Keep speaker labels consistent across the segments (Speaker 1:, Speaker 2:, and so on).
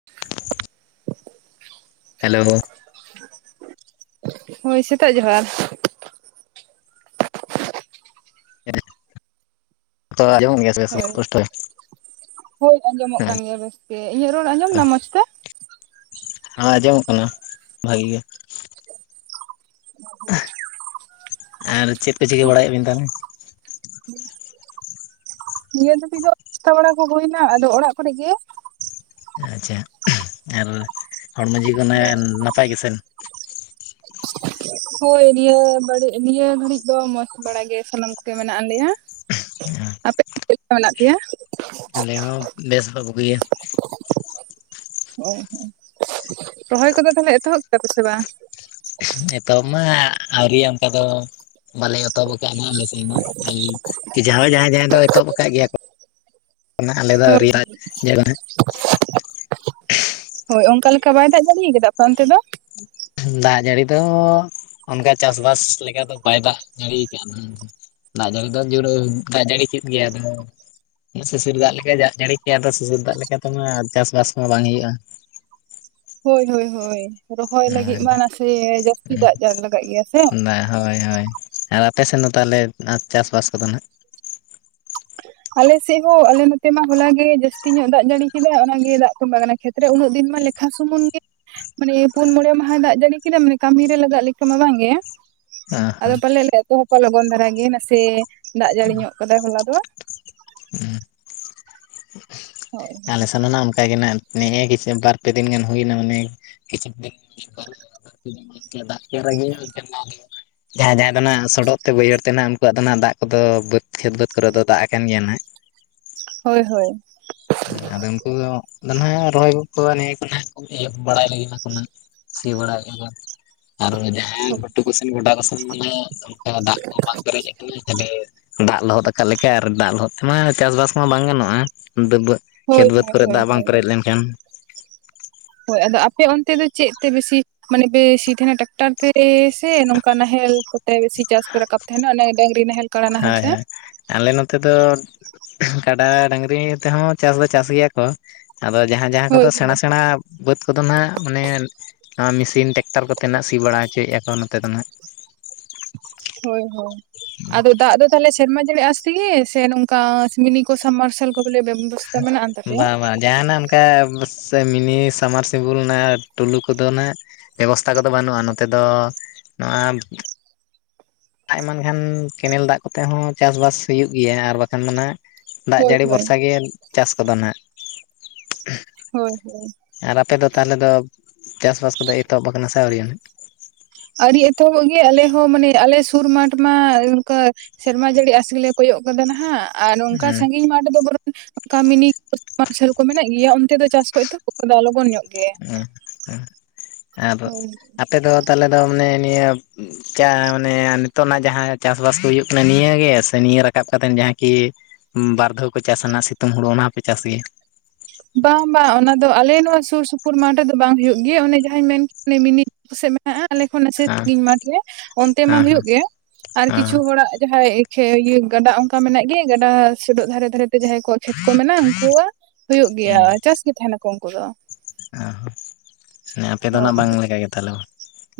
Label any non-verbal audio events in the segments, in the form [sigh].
Speaker 1: [inaudible]
Speaker 2: Hello.
Speaker 1: ᱦᱳᱭ ᱥᱮᱛᱟᱜ ᱡᱚᱦᱟᱨ᱾
Speaker 2: ᱨᱚᱲ ᱟᱸᱡᱚᱢᱚᱜ ᱠᱟᱱ ᱜᱮᱭᱟ? ᱵᱮᱥ ᱜᱮ
Speaker 1: ᱦᱳᱭ,
Speaker 2: ᱯᱩᱥᱴᱟᱹ
Speaker 1: ᱦᱳᱭ ᱟᱸᱡᱚᱢᱚᱜ
Speaker 2: ᱦᱮᱸ
Speaker 1: ᱠᱟᱱ ᱜᱮᱭᱟ ᱵᱮᱥᱛᱮ᱾ ᱤᱧᱟᱹᱜ ᱨᱚᱲ ᱟᱸᱡᱚᱢ ᱫᱟᱢ ᱢᱚᱸᱡᱽ ᱛᱮ?
Speaker 2: ᱦᱟᱸ ᱟᱸᱡᱚᱢᱚᱜ ᱠᱟᱱᱟ ᱵᱷᱟᱜᱤ ᱜᱮ᱾ ᱟᱨ ᱪᱮᱫ ᱯᱮ ᱪᱤᱠᱟᱹ ᱵᱟᱲᱟᱭᱮᱜ ᱵᱤᱱ ᱛᱟᱞᱦᱮ?
Speaker 1: ᱱᱤᱭᱟᱹ ᱫᱷᱟᱹᱵᱤᱡ ᱫᱚ ᱱᱟᱥᱛᱟ ᱵᱟᱲᱟ ᱠᱚ ᱦᱩᱭᱱᱟ ᱟᱫᱚ ᱚᱲᱟᱜ ᱠᱚᱨᱮ ᱜᱮ᱾
Speaker 2: ᱟᱪᱪᱷᱟ, ᱟᱨ ᱦᱚᱲᱢᱚ ᱡᱤᱣᱤ ᱠᱚ ᱱᱟᱭ ᱱᱟᱯᱟᱭ ᱜᱮ ᱥᱮᱱ?
Speaker 1: ᱦᱳᱭ ᱱᱤᱭᱟᱹ ᱵᱟᱹᱲᱤᱡ, ᱱᱤᱭᱟᱹ ᱜᱷᱟᱹᱲᱤᱡ ᱫᱚ ᱢᱚᱸᱡᱽ ᱵᱟᱲᱟ ᱜᱮ ᱥᱟᱱᱟᱢ ᱠᱚᱜᱮ ᱢᱮᱱᱟᱜ ᱞᱮᱭᱟ᱾ ᱟᱯᱮ ᱫᱚ ᱪᱮᱜᱠᱟ ᱦᱮᱱᱟᱜ ᱯᱮᱭᱟ?
Speaker 2: ᱟᱞᱮ ᱦᱚᱸ ᱫᱮᱥ ᱫᱚ ᱵᱩᱜᱤᱭᱟ᱾
Speaker 1: ᱦᱳᱭ ᱦᱳᱭ, ᱨᱚᱦᱚᱭ ᱠᱚᱫᱚ ᱛᱟᱞᱦᱮ ᱮᱛᱚᱦᱚᱵ ᱠᱮᱫᱟ ᱯᱮ ᱥᱮ ᱵᱟᱝ?
Speaker 2: ᱮᱛᱚᱦᱚᱵ ᱢᱟ ᱟᱹᱣᱨᱤᱭᱟ ᱚᱝᱠᱟ ᱫᱚ᱾ ᱵᱟᱞᱤᱧ ᱮᱛᱚᱦᱚᱵ ᱟᱠᱟᱜ-ᱟ ᱱᱟᱜ ᱟᱞᱮ ᱥᱮᱫ ᱦᱚᱸ, ᱟᱹᱞᱤᱧ ᱠᱤ ᱡᱟᱦᱟᱸᱭ ᱡᱟᱦᱟᱸᱭ ᱡᱟᱦᱟᱸᱭ ᱫᱚ ᱮᱛᱚᱦᱚᱵ ᱟᱠᱟᱜ ᱜᱮᱭᱟ ᱠᱚ᱾ ᱠᱟᱱᱟ ᱟᱞᱮ ᱫᱚ
Speaker 1: ᱦᱳᱭ
Speaker 2: ᱟᱣᱨᱤᱭᱟ ᱧᱮᱞᱟ᱾
Speaker 1: ᱦᱳᱭ, ᱚᱝᱠᱟ ᱞᱮᱠᱟ ᱵᱟᱭ ᱫᱟᱜ ᱡᱟᱹᱲᱤᱭ ᱠᱟᱫᱟ ᱟᱯᱮ ᱚᱱᱛᱮ ᱫᱚ?
Speaker 2: ᱫᱟᱜ ᱡᱟᱹᱲᱤ ᱫᱚ ᱚᱱᱠᱟ ᱪᱟᱥᱵᱟᱥ ᱞᱮᱠᱟ ᱫᱚ ᱵᱟᱭ ᱫᱟᱜ ᱡᱟᱲᱤᱭ ᱠᱟᱜ ᱱᱟᱜ᱾ ᱫᱟᱜ ᱡᱟᱹᱲᱤ ᱫᱚ ᱡᱩᱨᱟᱹ ᱫᱟᱜ ᱡᱟᱹᱲᱤ ᱠᱮᱫ ᱜᱮᱭᱟ ᱟᱫᱚ ᱥᱤᱥᱤᱨ ᱫᱟᱜ ᱞᱮᱠᱟᱭ ᱫᱟᱜ ᱡᱟᱹᱲᱤ ᱠᱮᱜ-ᱟ ᱟᱫᱚ ᱥᱤᱥᱤᱨ ᱫᱟᱜ ᱞᱮᱠᱟ ᱛᱮᱢᱟ ᱪᱟᱥᱵᱟᱥ ᱠᱚᱢᱟ ᱵᱟᱝ ᱦᱩᱭᱩᱜ-ᱟ᱾
Speaker 1: ᱦᱳᱭ ᱦᱳᱭ ᱦᱳᱭ, ᱨᱚᱦᱚᱭ ᱞᱟᱹᱜᱤᱫ ᱢᱟ ᱱᱟᱥᱮ ᱡᱟᱹᱥᱛᱤ ᱫᱟᱜ ᱡᱟᱲ ᱞᱟᱜᱟᱜ ᱜᱮᱭᱟ ᱥᱮ᱾
Speaker 2: ᱵᱟ, ᱦᱳᱭ ᱦᱳᱭ᱾ ᱟᱨ ᱟᱯᱮ ᱥᱮᱱ ᱫᱚ ᱛᱟᱦᱞᱮ ᱟ ᱪᱟᱥᱵᱟᱥ ᱠᱚᱫᱚ ᱱᱟᱜ?
Speaker 1: ᱟᱞᱮ ᱥᱮᱜ ᱦᱚᱸ ᱟᱞᱮ ᱱᱚᱛᱮ ᱢᱟ ᱦᱚᱞᱟ ᱜᱮ ᱡᱟᱹᱥᱛᱤ ᱧᱚᱜ ᱫᱟᱜ ᱡᱟᱹᱲᱤ ᱠᱮᱫᱟ ᱚᱱᱟ ᱜᱮ ᱫᱟᱜ ᱛᱚᱸᱵᱟ ᱠᱟᱱᱟ᱾ ᱠᱷᱮᱛ ᱨᱮ ᱩᱱᱟᱹᱜ ᱫᱤᱱ ᱢᱟ ᱞᱮᱠᱷᱟ ᱥᱩᱢᱩᱱ ᱜᱮ ᱢᱟᱱᱮ ᱯᱩᱱ ᱢᱚᱬᱮ ᱢᱟᱦᱟ ᱫᱟᱜ ᱡᱟᱹᱲᱤ ᱠᱮᱫᱟ ᱢᱟᱱᱮ ᱠᱟᱢᱤ ᱨᱮ ᱞᱟᱜᱟᱜ ᱞᱮᱠᱟ ᱢᱟ ᱵᱟᱝ ᱜᱮ᱾
Speaker 2: ᱚ
Speaker 1: ᱟᱫᱚ
Speaker 2: ᱦᱚᱸ
Speaker 1: ᱯᱟᱞᱮᱫ ᱞᱮ ᱮᱛᱚᱦᱚᱵᱟ ᱞᱚᱜᱚᱱ ᱫᱷᱟᱨᱟ ᱜᱮ ᱱᱟᱥᱮ ᱫᱟᱜ ᱡᱟᱹᱲᱤ ᱧᱚᱜ ᱠᱟᱫᱟᱭ ᱦᱚᱞᱟ ᱫᱚ᱾
Speaker 2: ᱦᱩᱸ
Speaker 1: ᱦᱳᱭ
Speaker 2: ᱟᱞᱮ ᱥᱮᱱ ᱫᱚ ᱱᱟᱝ ᱜᱮ ᱱᱟ ᱱᱮᱜᱼᱮ ᱠᱤᱪᱷᱩ ᱵᱟᱨ ᱯᱮ ᱫᱤᱱ ᱜᱟᱱ ᱦᱩᱭ ᱱᱟ ᱢᱚᱱᱮᱭ ᱠᱤᱪᱷᱩ ᱫᱤᱱ [inaudible] [inaudible] ᱫᱟᱜ [inaudible] ᱡᱟᱦᱟᱸᱭ ᱡᱟᱦᱟᱸ ᱫᱚ ᱱᱟᱜ ᱥᱚᱰᱚᱜ ᱛᱮ ᱵᱟᱹᱭᱦᱟᱹᱲ ᱛᱮ ᱱᱟᱜ ᱩᱱᱠᱩᱣᱟᱜ ᱫᱚ ᱱᱟᱜ ᱫᱟᱜ ᱠᱚᱫᱚ ᱵᱟᱹᱫᱽ ᱠᱷᱮᱛ ᱵᱟᱹᱫᱽ ᱠᱚᱨᱮ ᱫᱚ ᱫᱟᱜ ᱟᱠᱟᱱ ᱜᱮᱭᱟ ᱱᱟ᱾
Speaker 1: ᱦᱳᱭ ᱦᱳᱭ᱾
Speaker 2: ᱦᱮ ᱟᱫᱚ ᱩᱱᱠᱩ ᱜᱮ ᱨᱚᱦᱚᱭ ᱱᱤᱭᱟᱹ ᱠᱚ ᱱᱟᱜ ᱠᱚ ᱤᱭᱟᱹ ᱵᱟᱲᱟᱭ ᱞᱟᱹᱜᱤᱫ ᱠᱚ ᱱᱟᱜ᱾ ᱥᱤ ᱵᱟᱲᱟᱭ ᱵᱟᱛ ᱟᱨ ᱡᱟᱦᱟᱸᱭ
Speaker 1: ᱦᱳᱭ
Speaker 2: ᱜᱩᱴᱩ ᱠᱩ ᱥᱮᱱ ᱜᱚᱰᱟ ᱠᱟᱥᱮᱱ ᱢᱟ ᱱᱟᱜ ᱚᱝᱛᱮ ᱦᱚ ᱫᱟᱜ ᱠᱚ ᱵᱟᱝ ᱯᱮᱨᱮᱡ ᱠᱟᱱᱟ ᱛᱟᱞᱦᱮ ᱫᱟᱜ ᱞᱚᱦᱚᱫ ᱟᱠᱟᱜ ᱞᱮᱠᱟ ᱟᱨ ᱫᱟᱜ ᱞᱚᱦᱚᱫ ᱛᱮᱢᱟ ᱪᱟᱥᱵᱟᱥ ᱠᱚᱢᱟ ᱵᱟᱝ ᱜᱟᱱᱚᱜᱼᱟ, ᱰᱟᱹᱵᱟᱹ
Speaker 1: ᱦᱳᱭ
Speaker 2: ᱠᱷᱮᱛ ᱵᱟᱹᱫᱽ
Speaker 1: ᱦᱳᱭ
Speaker 2: ᱠᱚᱨᱮᱜ
Speaker 1: ᱦᱳᱭ
Speaker 2: ᱫᱟᱜ ᱵᱟᱝ
Speaker 1: ᱦᱳᱭ
Speaker 2: ᱯᱮᱨᱮᱡ ᱞᱮᱱᱠᱷᱟᱱ᱾
Speaker 1: ᱦᱳᱭ ᱟᱫᱚ ᱟᱯᱮ ᱚᱱᱛᱮ ᱫᱚ ᱪᱮᱫ ᱛᱮᱯᱮ ᱥᱤ ᱢᱟᱱᱮ ᱯᱮ ᱥᱤ ᱛᱟᱦᱮᱱᱟ ᱴᱮᱠᱴᱟᱨ ᱛᱮ ᱥᱮ ᱱᱚᱝᱠᱟ ᱱᱟᱦᱮᱞ ᱠᱚᱛᱮ ᱜᱮ ᱥᱤ ᱪᱟᱥ ᱯᱮ ᱨᱟᱠᱟᱵ ᱛᱮᱦᱮᱱᱟ ᱚᱱᱮ ᱰᱟᱹᱝᱨᱤ ᱱᱟᱦᱮᱞ ᱠᱟᱲᱟ ᱱᱟᱦᱮᱞ
Speaker 2: ᱦᱟᱭ
Speaker 1: ᱛᱮ
Speaker 2: ᱦᱟᱭ᱾ ᱟᱞᱮ ᱱᱚᱛᱮ ᱫᱚ ᱠᱟᱰᱟ ᱰᱟᱹᱝᱨᱤ ᱛᱮᱦᱚᱸ ᱪᱟᱥ ᱫᱚ ᱪᱟᱥ ᱜᱮᱭᱟ ᱠᱚ᱾ ᱟᱫᱚ ᱡᱟᱦᱟᱸ ᱡᱟᱦᱟᱸ
Speaker 1: ᱦᱳᱭ
Speaker 2: ᱠᱚᱫᱚ ᱥᱮᱬᱟ
Speaker 1: ᱦᱳᱭ
Speaker 2: ᱥᱮᱬᱟ ᱵᱟᱹᱫᱽ ᱠᱚᱫᱚ ᱱᱟᱸᱜ ᱢᱟᱱᱮ ᱚᱸ ᱢᱤᱥᱤᱱ ᱴᱮᱠᱴᱟᱨ ᱠᱚᱛᱮ ᱱᱟᱜ ᱥᱤ ᱵᱟᱲᱟ ᱦᱚᱪᱚᱭᱮᱜᱼᱟ ᱠᱚ ᱱᱚᱛᱮ ᱫᱚ ᱱᱟᱦᱟᱜ᱾
Speaker 1: ᱦᱳᱭ ᱦᱳᱭ ᱟᱫᱚ ᱫᱟᱜ ᱫᱚ ᱛᱟᱞᱦᱮ ᱥᱮᱨᱢᱟ ᱡᱟᱹᱲᱤ ᱟᱥ ᱛᱤᱜᱮ ᱥᱮ ᱱᱚᱝᱠᱟ ᱢᱤᱱᱤ ᱠᱚ ᱥᱟᱵᱢᱟᱨᱥᱟᱞ ᱠᱚᱜᱮᱞᱮ ᱵᱮᱵᱚᱥ
Speaker 2: ᱵᱟᱸ ᱵᱟᱸ ᱡᱟᱸᱦᱟᱱᱟ [unintelligible] ᱵᱟᱥᱮ ᱢᱤᱱᱤ ᱥᱟᱢᱟᱨ ᱥᱤᱵᱩᱞ ᱱᱟ ᱴᱩᱞᱩ ᱠᱚᱫᱚ ᱱᱟᱦᱟᱜ ᱵᱮᱵᱚᱥᱛᱷᱟ ᱠᱚ ᱫᱚ ᱵᱟᱹᱱᱩᱜᱼᱟ ᱱᱚᱛᱮ ᱫᱚ ᱱᱚᱣᱟ ᱟᱡ ᱢᱟᱱᱠᱷᱟᱱ ᱠᱮᱱᱮᱞ ᱫᱟᱜ ᱠᱚ ᱛᱮ ᱦᱚᱸ ᱪᱟᱥᱵᱟᱥ ᱦᱩᱭᱩᱜ ᱜᱮᱭᱟ ᱟᱨ ᱵᱟᱠᱷᱟᱱ ᱫᱚ ᱱᱟᱦᱟᱜ ᱫᱟᱜ
Speaker 1: ᱦᱳᱭ
Speaker 2: ᱡᱟᱹᱲᱤ
Speaker 1: ᱦᱳᱭ
Speaker 2: ᱵᱷᱚᱨᱥᱟ ᱜᱮ ᱪᱟᱥ ᱠᱚ ᱫᱚ ᱱᱟᱦᱟᱜ
Speaker 1: ᱦᱳᱭ ᱦᱳᱭ
Speaker 2: ᱟᱨ ᱟᱯᱮᱫ ᱫᱚ ᱛᱟᱞᱮ ᱫᱚ ᱪᱟᱥᱼᱵᱟᱥ ᱠᱚᱫᱚ ᱮᱛᱚᱦᱚᱵ ᱠᱟᱱᱟ ᱥᱮ ᱟᱹᱣᱨᱤᱣᱟ?
Speaker 1: ᱟᱹᱨᱤ ᱮᱛᱚᱦᱚᱵᱚᱜ ᱜᱮᱭᱼᱟ ᱟᱞᱮ ᱦᱚᱸ ᱢᱟᱱᱮ ᱟᱞᱮ ᱥᱩᱨ ᱢᱟᱴᱷ ᱢᱟ ᱚᱝᱠᱟ ᱥᱮᱨᱢᱟ ᱡᱟᱹᱲᱤ ᱟᱥ ᱜᱮᱞᱮ ᱠᱚᱭᱚᱜ ᱠᱟᱫᱟ ᱱᱟᱦᱟᱜ ᱟᱨ ᱱᱚᱝᱠᱟ
Speaker 2: ᱦᱩᱸ
Speaker 1: ᱥᱟᱺᱜᱤᱧ ᱢᱟᱴ ᱫᱚ ᱵᱚᱨᱚᱝ ᱠᱟᱹᱢᱤᱱᱤ ᱢᱟᱨᱥᱟᱞ ᱠᱚ ᱢᱮᱱᱟᱜ ᱜᱮᱭᱟ ᱚᱱᱛᱮ ᱫᱚ ᱪᱟᱥ ᱠᱷᱚᱡ ᱫᱚ ᱮᱛᱚᱦᱚᱵ ᱠᱟᱫᱟ ᱞᱚᱜᱚᱱ ᱧᱚᱜ ᱜᱮ᱾
Speaker 2: ᱦᱮᱸ ᱦᱮᱸ ᱟᱨ
Speaker 1: ᱦᱳᱭ
Speaker 2: ᱟᱯᱮᱫᱚ ᱛᱟᱞᱮ ᱫᱚ ᱢᱟᱱᱮ ᱱᱤᱭᱟᱹ ᱪᱟ ᱢᱟᱱᱮ ᱱᱤᱛᱚᱜ ᱱᱟᱜ ᱡᱟᱸᱦᱟ ᱪᱟᱥᱼᱵᱟᱥ ᱠᱚ ᱦᱩᱭᱩᱜ ᱠᱟᱱᱟ ᱱᱤᱭᱟᱹ ᱜᱮ, ᱥᱮ ᱱᱤᱭᱟᱹ ᱨᱟᱠᱟᱵ ᱠᱟᱛᱮᱜ ᱡᱟᱦᱟᱸ ᱠᱤ ᱵᱟᱨ ᱫᱷᱟᱣ ᱠᱚ ᱪᱟᱥᱟ ᱥᱤᱛᱩᱝ ᱦᱳᱲᱳ ᱚᱱᱟ ᱦᱚᱸᱯᱮ ᱪᱟᱥ ᱜᱮᱭᱟ?
Speaker 1: ᱵᱟᱝ ᱵᱟᱝ ᱚᱱᱟ ᱫᱚ ᱟᱞᱮ ᱱᱚᱣᱟ ᱥᱩᱨ ᱥᱩᱯᱩᱨ ᱢᱟᱴ ᱨᱮᱫᱚ ᱵᱟᱝ ᱦᱩᱭᱩᱜ ᱜᱮᱭᱟ ᱚᱱᱮ ᱡᱟᱸᱦᱟᱭ ᱢᱤᱱᱤ ᱥᱮᱜ ᱢᱮᱜ ᱦᱮᱸ ᱟᱞᱮ ᱠᱷᱚᱱ
Speaker 2: ᱦᱮᱸ
Speaker 1: ᱥᱟᱺᱜᱤᱧ ᱢᱟᱴᱷ ᱨᱮ ᱚᱱᱛᱮ ᱢᱟ
Speaker 2: ᱦᱮᱸ ᱦᱮᱸ ᱦᱮᱸ
Speaker 1: ᱦᱳᱭᱳᱜ ᱜᱮ ᱟᱨ ᱠᱤᱪᱷᱩ ᱦᱚᱲᱟᱜ ᱡᱟᱸᱦᱟᱭ ᱠᱷᱮ ᱤᱭᱟᱹ ᱜᱟᱰᱟ ᱚᱝᱠᱟ ᱢᱮᱱᱟᱜ ᱜᱮ ᱜᱟᱰᱟ ᱥᱩᱰᱚᱜ ᱫᱷᱟᱨᱮ ᱫᱷᱟᱨᱮ ᱛᱮ ᱡᱟᱦᱟᱸᱭ ᱠᱚᱟᱜ ᱠᱷᱮᱛ ᱠᱚ ᱢᱮᱱᱟᱜ ᱩᱱᱠᱩ ᱣᱟᱜ ᱦᱳᱭᱳᱜ ᱜᱮᱭᱟ ᱪᱟᱥ ᱜᱮ ᱛᱟᱸᱦᱮᱱᱟᱠᱚ ᱩᱱᱠᱩ ᱫᱚ᱾
Speaker 2: ᱚ ᱦᱮᱸ ᱟᱯᱮ ᱫᱚ ᱱᱟᱜ
Speaker 1: ᱦᱳᱭ
Speaker 2: ᱵᱟᱝ ᱞᱮᱠᱟ ᱜᱮ ᱛᱟᱞᱮ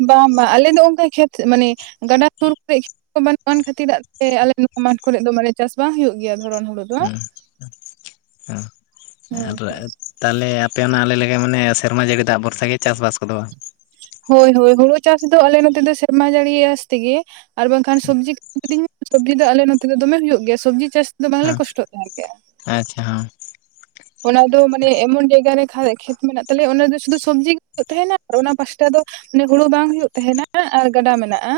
Speaker 1: ᱵᱟᱝ ᱵᱟᱝ ᱟᱞᱮ ᱫᱚ ᱚᱱᱠᱟ ᱠᱷᱮᱛ ᱢᱟᱱᱮ ᱜᱟᱰᱟ ᱥᱩᱨ ᱠᱚᱨᱮ ᱵᱟᱹᱱᱩᱜ ᱟᱱ ᱠᱷᱟᱹᱛᱤᱨ ᱟᱜ ᱛᱮ ᱟᱞᱮ ᱱᱚᱣᱟ ᱢᱟᱴᱷ ᱠᱚᱨᱮ ᱫᱚ ᱢᱟᱱᱮ ᱪᱟᱥ ᱵᱟᱝ ᱦᱩᱭᱩᱜ ᱜᱮᱭᱟ ᱫᱷᱚᱨᱚᱱ ᱦᱩᱲᱩ ᱫᱚ
Speaker 2: ᱦᱩᱸ ᱦᱩᱸ ᱟᱨ ᱟᱯ ᱛᱟᱞᱮ ᱟᱯᱮ ᱚᱱᱟ ᱟᱞᱮ ᱞᱮᱠᱟ ᱢᱟᱱᱮ ᱥᱮᱨᱢᱟ ᱡᱟᱹᱲᱤ ᱫᱟᱜ ᱵᱷᱚᱨᱥᱟ ᱜᱮ ᱪᱟᱥᱵᱟᱥ ᱠᱚ ᱫᱚ ᱵᱟᱝ?
Speaker 1: ᱦᱳᱭ ᱦᱳᱭ ᱦᱳᱲᱳ ᱪᱟᱥ ᱫᱚ ᱟᱞᱮ ᱱᱚᱛᱮ ᱫᱚ ᱥᱮᱨᱢᱟ ᱡᱟᱹᱲᱤ ᱟᱸᱥ ᱛᱮᱜᱮ ᱟᱨ ᱵᱟᱝᱠᱷᱟᱱ ᱥᱚᱵᱽᱡᱤ [unintelligible] ᱥᱚᱵᱽᱡᱤ ᱫᱚ ᱟᱞᱮ ᱱᱚᱛᱮ ᱫᱚ ᱫᱚᱢᱮ ᱦᱩᱭᱩᱜ ᱜᱮᱭᱟ ᱥᱚᱵᱽᱡᱤ ᱪᱟᱥ ᱫᱚ ᱵᱟᱝᱞᱮ
Speaker 2: ᱦᱮᱸ
Speaker 1: ᱠᱚᱥᱴᱚᱜ ᱛᱟᱦᱮᱸᱜ ᱜᱮᱭᱟ᱾
Speaker 2: ᱟᱪᱪᱷᱟ ᱦᱮᱸ᱾
Speaker 1: ᱚᱱᱟ ᱫᱚ ᱢᱟᱱᱮ ᱮᱢᱚᱱ ᱡᱟᱭᱜᱟ ᱨᱮ ᱠᱷᱟ ᱠᱷᱮᱛ ᱢᱮᱱᱟᱜ ᱛᱟᱞᱮᱭᱟ ᱚᱱᱟ ᱫᱚ ᱥᱩᱫᱷᱩ ᱥᱚᱵᱽᱡᱤ ᱜᱮ ᱦᱩᱭᱩᱜ ᱛᱟᱦᱮᱱᱟ ᱟᱨ ᱚᱱᱟ ᱯᱟᱥᱴᱟ ᱫᱚ ᱢᱟᱱᱮ ᱦᱩᱲᱩ ᱵᱟᱝ ᱦᱩᱭᱩᱜ ᱛᱟᱦᱮᱱᱟ ᱟᱨ ᱜᱟᱰᱟ ᱢᱮᱱᱟᱜᱼᱟ